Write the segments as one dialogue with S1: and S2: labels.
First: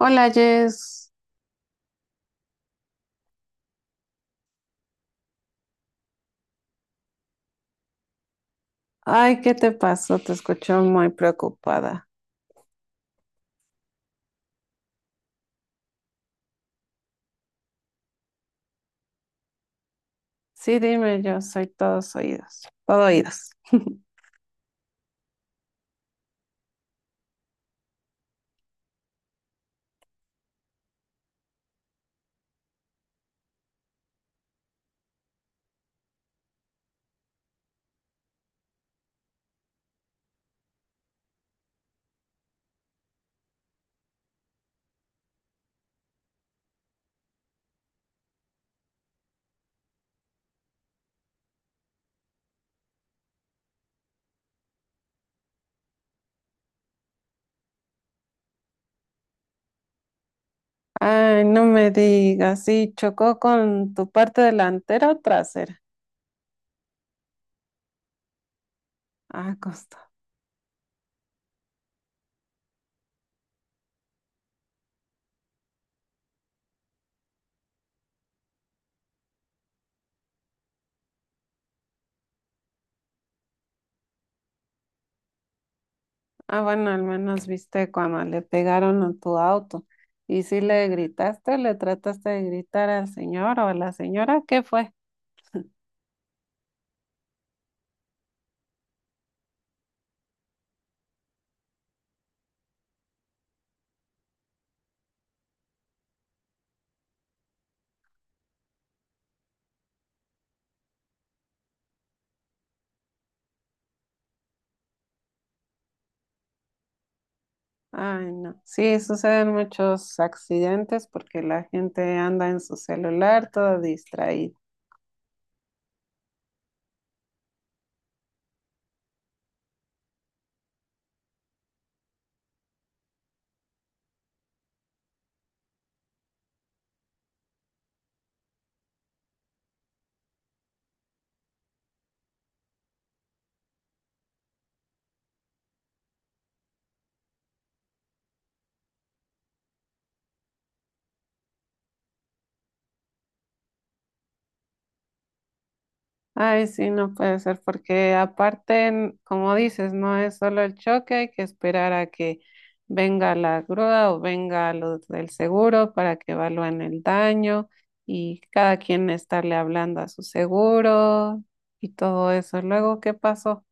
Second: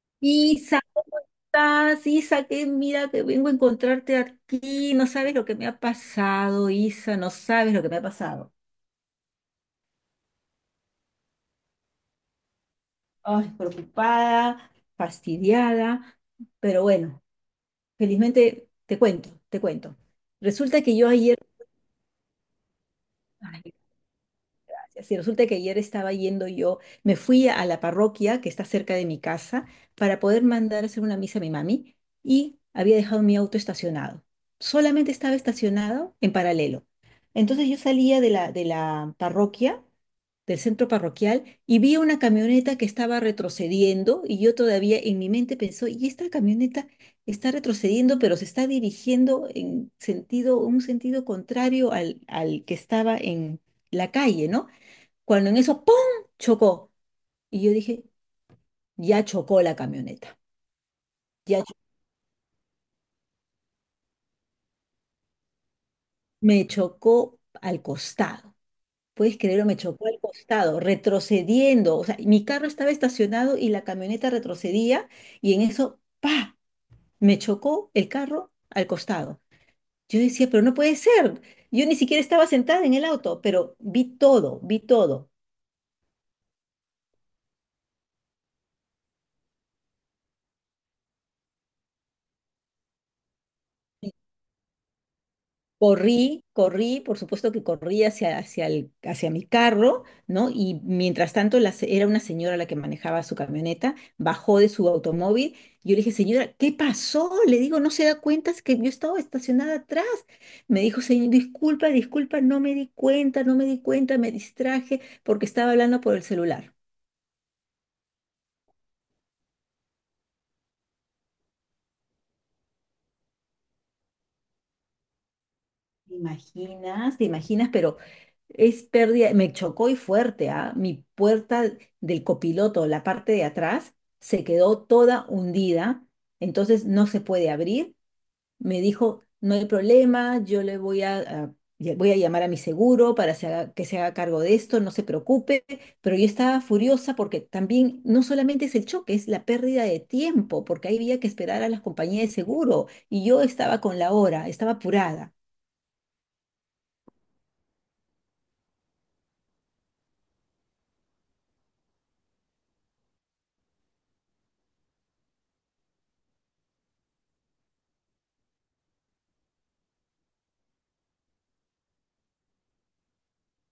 S1: Hola
S2: Isa,
S1: Jess,
S2: ¿cómo estás? Isa, que mira que vengo a encontrarte aquí. No sabes lo que me ha pasado, Isa, no sabes lo que me ha pasado.
S1: ay, ¿qué te pasó? Te escucho muy preocupada.
S2: Ay, preocupada, fastidiada, pero bueno, felizmente te cuento, te cuento.
S1: Sí,
S2: Resulta que yo
S1: dime,
S2: ayer,
S1: yo soy todos oídos, todo oídos.
S2: ay, gracias. Y resulta que ayer estaba yendo yo, me fui a la parroquia que está cerca de mi casa para poder mandar a hacer una misa a mi mami y había dejado mi auto estacionado. Solamente estaba estacionado en paralelo. Entonces yo salía de la parroquia, del centro parroquial, y vi una camioneta que estaba retrocediendo y yo todavía en mi mente pensó, y esta camioneta está retrocediendo, pero se está dirigiendo en sentido, un sentido contrario al que estaba en la calle, ¿no? Cuando en eso, ¡pum!, chocó. Y yo dije, ya chocó la camioneta.
S1: Ay,
S2: Ya
S1: no
S2: cho-
S1: me digas, sí, ¿chocó con tu parte delantera o trasera?
S2: Me chocó al costado. ¿Puedes
S1: Ah,
S2: creerlo? Me
S1: costó.
S2: chocó al costado, retrocediendo. O sea, mi carro estaba estacionado y la camioneta retrocedía y en eso, ¡pa!, me chocó el carro al costado. Yo decía, pero no puede ser. Yo ni siquiera estaba sentada en el auto, pero vi todo, vi todo.
S1: Ah, bueno, al menos viste cuando le pegaron a tu auto. ¿Y si le gritaste o le trataste de gritar al señor o a la señora? ¿Qué fue?
S2: Corrí, corrí, por supuesto que corrí hacia mi carro, ¿no? Y mientras tanto era una señora la que manejaba su camioneta, bajó de su automóvil. Yo le dije, señora, ¿qué pasó? Le digo, ¿no se da cuenta? Es que yo estaba estacionada atrás. Me dijo, señor, disculpa, disculpa, no me di cuenta, no me di cuenta, me distraje porque estaba hablando por el celular.
S1: Ay, no. Sí, suceden muchos accidentes porque la gente anda en su celular toda distraída.
S2: Te imaginas, pero es pérdida, me chocó y fuerte, ¿ah? Mi puerta del copiloto, la parte de atrás, se quedó toda hundida, entonces no se puede abrir. Me dijo, no hay problema, yo le voy a llamar a mi seguro para que se haga cargo de esto, no se preocupe, pero yo estaba furiosa porque también no solamente es el choque, es la pérdida de tiempo, porque ahí había que esperar a las compañías de seguro y yo estaba con la hora, estaba apurada.
S1: Ay, sí, no puede ser, porque aparte, como dices, no es solo el choque, hay que esperar a que venga la grúa o venga los del seguro para que evalúen el daño y cada quien estarle hablando a su seguro y todo eso. Luego, ¿qué pasó?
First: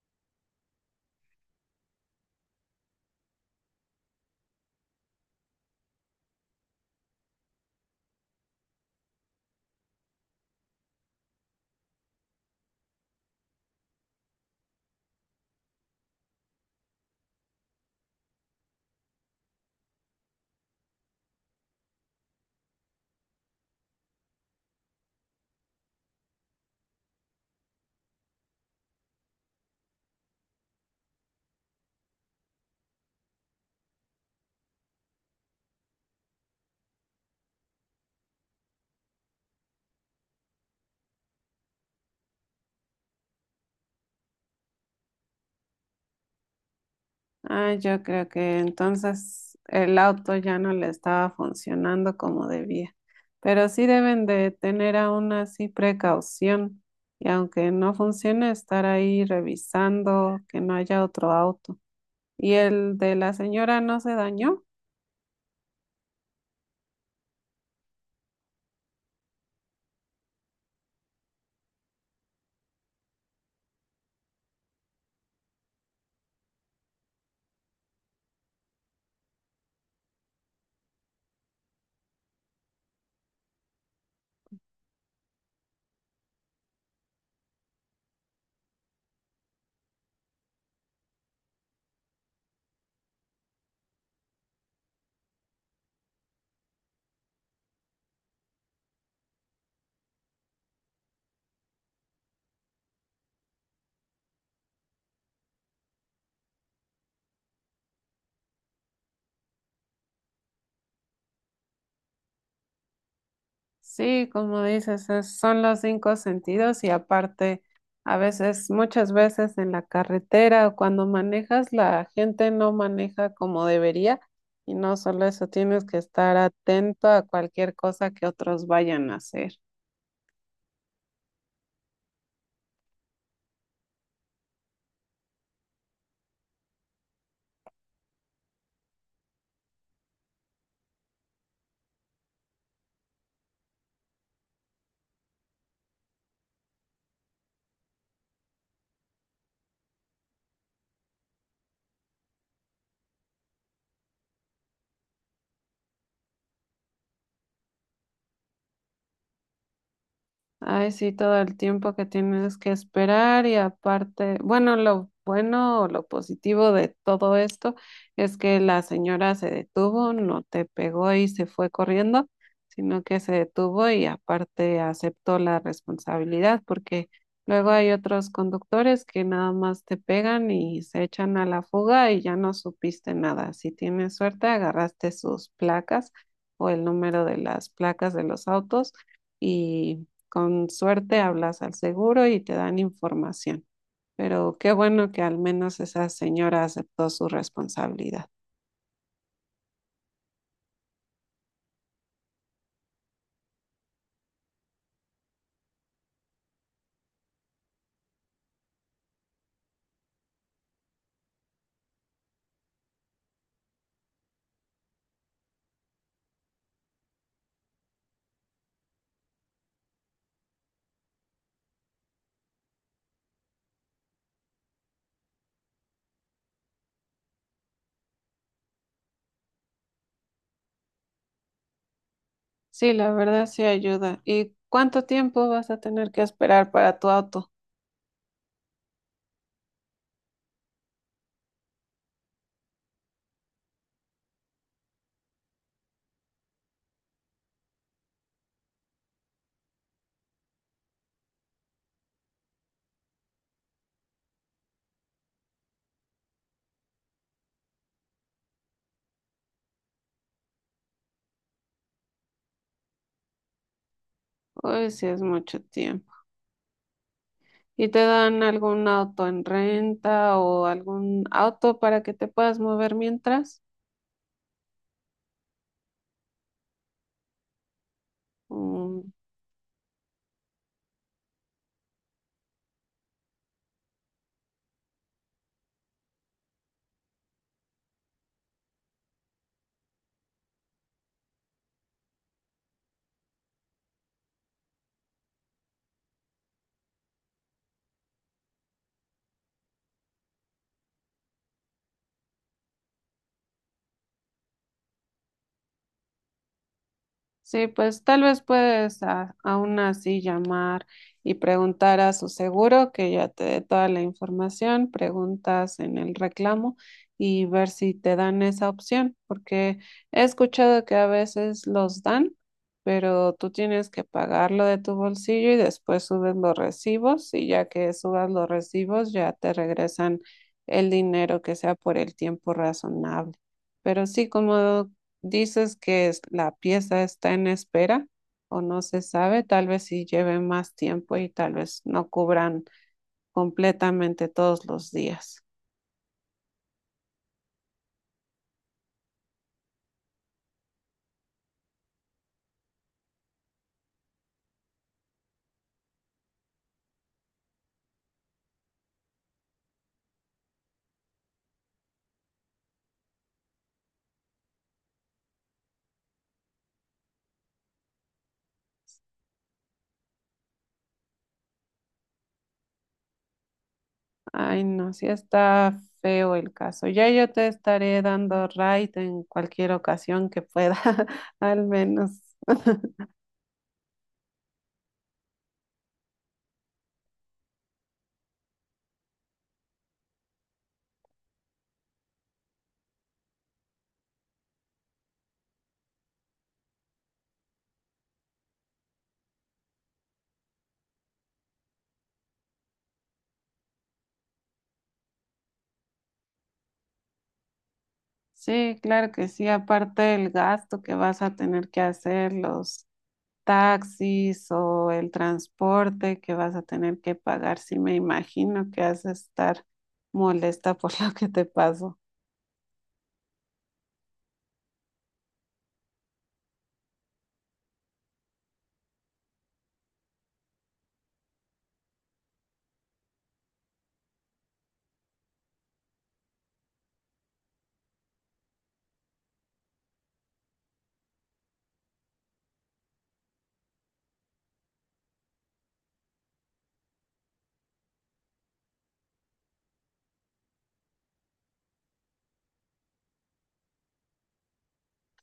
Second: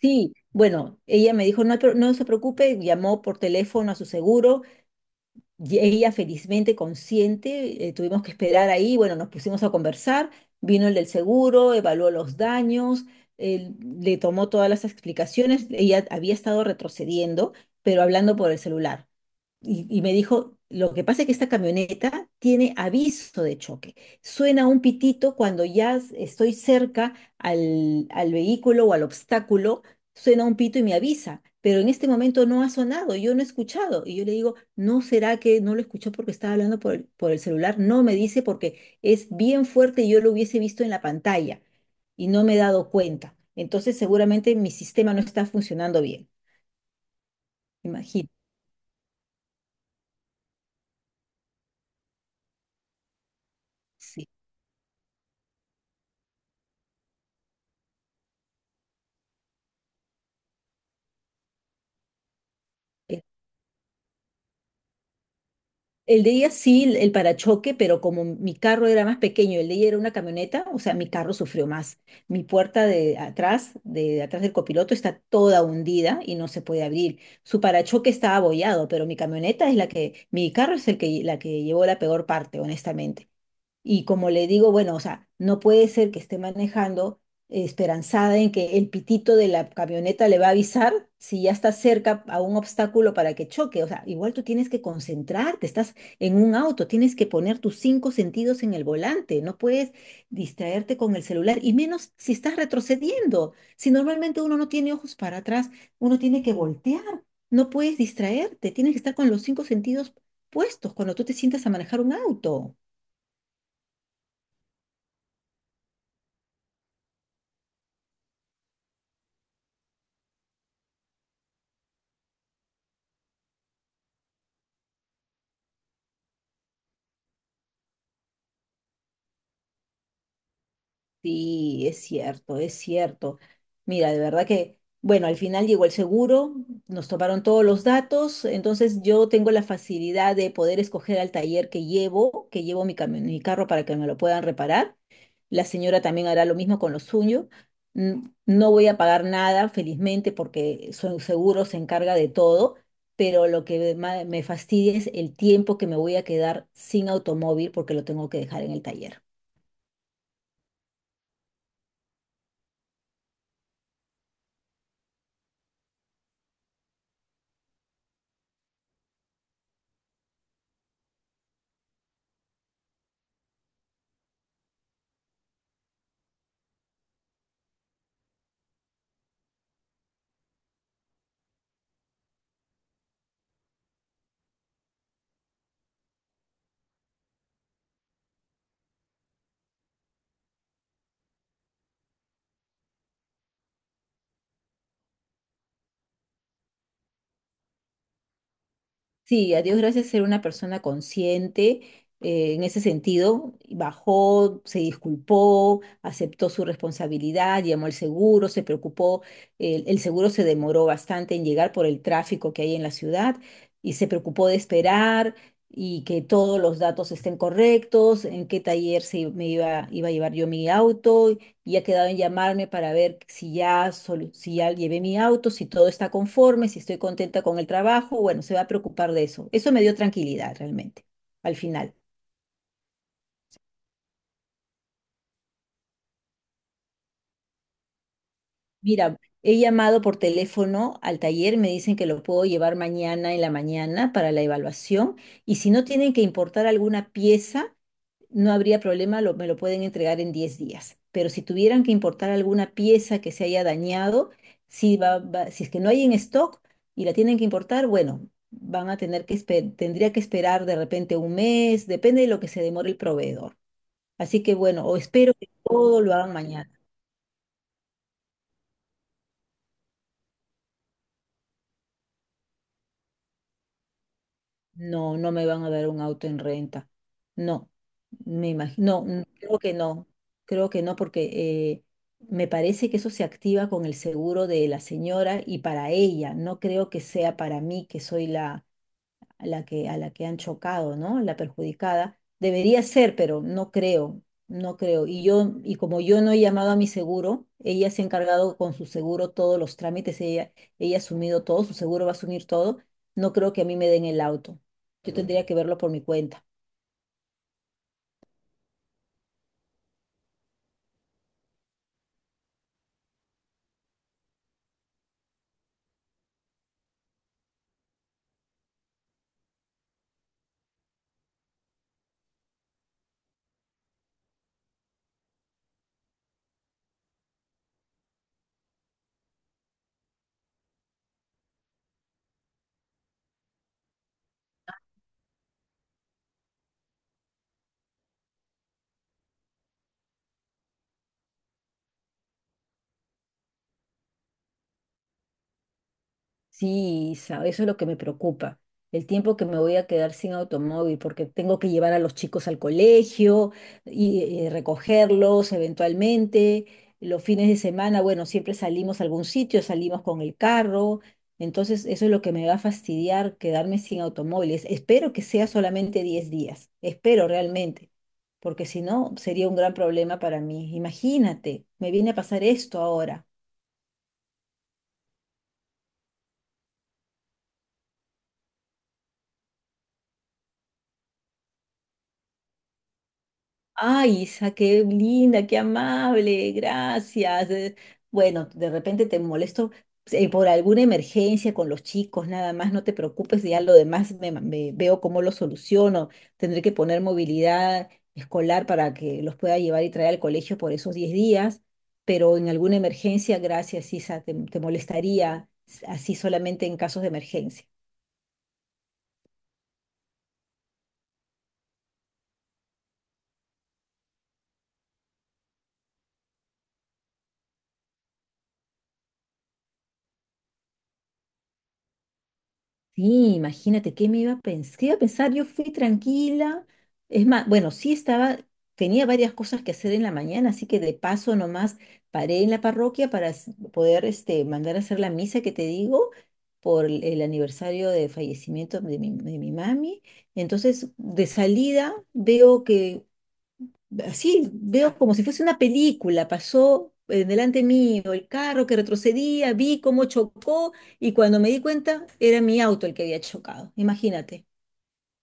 S2: Sí, bueno, ella me dijo, no se preocupe, llamó por teléfono a su seguro, y ella felizmente consciente, tuvimos que esperar ahí, bueno, nos pusimos a conversar, vino el del seguro, evaluó los daños, él le tomó todas las explicaciones, ella había estado retrocediendo, pero hablando por el celular. Y me dijo, lo que pasa es que esta camioneta tiene aviso de choque. Suena un pitito cuando estoy cerca al vehículo o al obstáculo, suena un pito y me avisa, pero en este momento no ha sonado, yo no he escuchado. Y yo le digo, ¿no será que no lo escuchó porque estaba hablando por el celular? No, me dice, porque es bien fuerte y yo lo hubiese visto en la pantalla y no me he dado cuenta. Entonces seguramente mi sistema no está funcionando bien.
S1: Ah, yo creo
S2: Imagínate.
S1: que entonces el auto ya no le estaba funcionando como debía. Pero sí deben
S2: Sí.
S1: de tener aún así precaución y aunque no funcione, estar ahí revisando que no haya otro auto. ¿Y el de la señora no se dañó?
S2: El de ella sí, el parachoque, pero como mi carro era más pequeño, el de ella era una camioneta, o sea, mi carro sufrió más. Mi puerta de atrás del copiloto, está toda hundida y no se puede abrir. Su parachoque está abollado, pero mi camioneta es la que, mi carro es el que, la que llevó la peor parte, honestamente. Y como le digo, bueno, o sea, no puede ser que esté manejando esperanzada en que el pitito de la camioneta le va a avisar si ya está cerca a un obstáculo para que choque. O sea, igual tú tienes que concentrarte, estás en un auto, tienes que poner tus cinco sentidos en el volante, no puedes distraerte con el celular, y menos si estás retrocediendo. Si normalmente uno no tiene ojos para atrás, uno tiene que voltear, no puedes distraerte, tienes que estar con los cinco sentidos puestos cuando tú te sientas a manejar un auto.
S1: Sí, como dices, son los cinco sentidos y aparte, a veces, muchas veces en la carretera o cuando manejas, la gente no maneja como debería y no solo eso, tienes que estar atento a cualquier cosa que otros vayan a hacer.
S2: Sí, es cierto, es cierto. Mira, de verdad que, bueno, al final llegó el seguro, nos tomaron todos los datos, entonces yo tengo la facilidad de poder escoger al taller que llevo mi, mi carro para que me lo puedan reparar. La señora también hará lo mismo con lo suyo. Mm, no voy a pagar nada, felizmente, porque su seguro se encarga de todo, pero lo que me fastidia es el tiempo que me voy a quedar sin automóvil porque lo tengo que dejar en el taller.
S1: Ay, sí, todo el tiempo que tienes que esperar y aparte, bueno, lo bueno o lo positivo de todo esto es que la señora se detuvo, no te pegó y se fue corriendo, sino que se detuvo y aparte aceptó la responsabilidad, porque luego hay otros conductores que nada más te pegan y se echan a la fuga y ya no supiste nada. Si tienes suerte, agarraste sus placas o el número de las placas de los autos. Y con suerte hablas al seguro y te dan información. Pero qué bueno que al menos esa señora aceptó su responsabilidad.
S2: Sí, a Dios gracias ser una persona consciente en ese sentido. Bajó, se disculpó, aceptó su responsabilidad, llamó al seguro, se preocupó. El seguro se demoró bastante en llegar por el tráfico que hay en la ciudad y se preocupó de esperar y que todos los datos estén correctos, en qué taller se, iba a llevar yo mi auto y ha quedado en llamarme para ver si ya, si ya llevé mi auto, si todo está conforme, si estoy contenta con el trabajo. Bueno, se va a preocupar de eso. Eso me dio tranquilidad realmente, al final.
S1: Sí, la verdad sí ayuda. ¿Y cuánto tiempo vas a tener que esperar para tu auto?
S2: Mira, he llamado por teléfono al taller, me dicen que lo puedo llevar mañana en la mañana para la evaluación y si no tienen que importar alguna pieza, no habría problema, me lo pueden entregar en 10 días. Pero si tuvieran que importar alguna pieza que se haya dañado, si es que no hay en stock y la tienen que importar, bueno, van a tener que tendría que esperar de repente 1 mes, depende de lo que se demore el proveedor. Así que bueno,
S1: Hoy
S2: o
S1: sí es
S2: espero que
S1: mucho
S2: todo
S1: tiempo.
S2: lo hagan mañana.
S1: ¿Y te dan algún auto en renta o algún auto para que te puedas mover mientras?
S2: No, no me van a dar un auto en renta. No, me imagino,
S1: Mm.
S2: no, creo que no, creo que no, porque eh, me parece que eso se activa con el seguro de la señora y para ella, no creo que sea para mí, que soy la, a la que han chocado, ¿no? La perjudicada. Debería ser, pero no creo, no creo. Y yo, y como yo no he llamado a mi seguro, ella se ha encargado con su seguro todos los trámites, ella ha asumido todo, su seguro va a asumir todo, no creo que a mí me den el auto. Yo tendría que verlo por mi cuenta.
S1: Sí, pues tal vez puedes aún así llamar y preguntar a su seguro que ya te dé toda la información, preguntas en el reclamo y ver si te dan esa opción, porque he escuchado que a veces los dan, pero tú tienes que pagarlo de tu bolsillo y después subes los recibos y ya que subas los recibos ya te regresan el dinero que sea por el tiempo razonable. Pero sí, como dices que la pieza está en espera o no se sabe, tal vez si lleve más tiempo y tal vez no cubran completamente todos los días.
S2: Sí, Isa, eso es lo que me preocupa. El tiempo que me voy a quedar sin automóvil, porque tengo que llevar a los chicos al colegio y, recogerlos eventualmente. Los fines de semana, bueno, siempre salimos a algún sitio, salimos con el carro. Entonces, eso es lo que me va a fastidiar, quedarme sin automóviles. Espero que sea solamente 10 días. Espero realmente, porque si no, sería un gran problema para mí. Imagínate, me viene a pasar esto ahora.
S1: Ay, no, sí está feo el caso. Ya yo te estaré dando right en cualquier ocasión que pueda, al menos.
S2: Ay, Isa, qué linda, qué amable, gracias. Bueno, de repente te molesto por alguna emergencia con los chicos, nada más, no te preocupes, ya lo demás me, me veo cómo lo soluciono. Tendré que poner movilidad escolar para que los pueda llevar y traer al colegio por esos 10 días, pero en alguna emergencia, gracias, Isa, te molestaría así solamente en casos de emergencia.
S1: Sí, claro que sí, aparte el gasto que vas a tener que hacer, los taxis o el transporte que vas a tener que pagar, sí me imagino que has de estar molesta por lo que te pasó.
S2: Sí, imagínate qué me iba a pensar. ¿Qué iba a pensar? Yo fui tranquila. Es más, bueno, sí estaba, tenía varias cosas que hacer en la mañana, así que de paso nomás paré en la parroquia para poder este, mandar a hacer la misa que te digo por el aniversario de fallecimiento de mi mami. Entonces, de salida veo que, así veo como si fuese una película. Pasó, delante mío el carro que retrocedía, vi cómo chocó y cuando me di cuenta era mi auto el que había chocado. Imagínate.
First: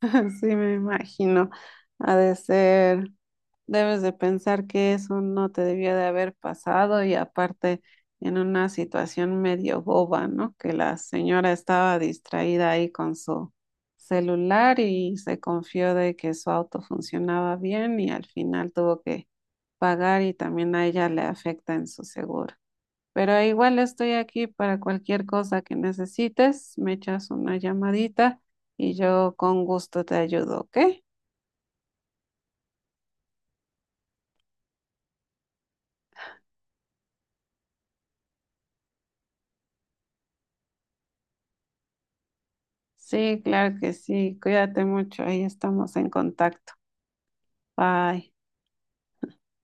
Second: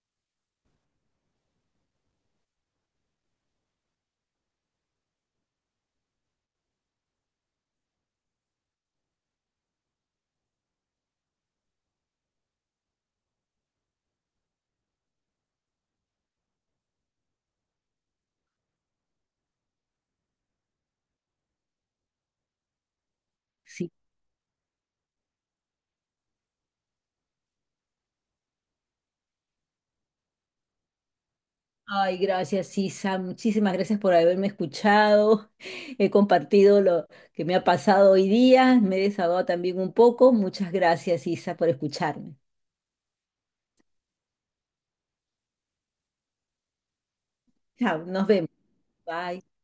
S1: Sí me imagino. Ha de ser, debes de pensar que eso no te debía de haber pasado y aparte en una situación medio boba, ¿no? Que la señora estaba distraída ahí con su celular y se confió de que su auto funcionaba bien y al final tuvo que pagar y también a ella le afecta en su seguro. Pero igual
S2: Sí.
S1: estoy aquí para cualquier cosa que necesites, me echas una llamadita y yo con gusto te ayudo, ¿ok?
S2: Ay, gracias, Isa. Muchísimas gracias por haberme escuchado. He compartido lo que me ha pasado hoy día. Me he desahogado también un poco. Muchas gracias, Isa, por escucharme.
S1: Sí, claro que sí, cuídate mucho, ahí estamos en contacto.
S2: Chao, nos
S1: Bye.
S2: vemos. Bye.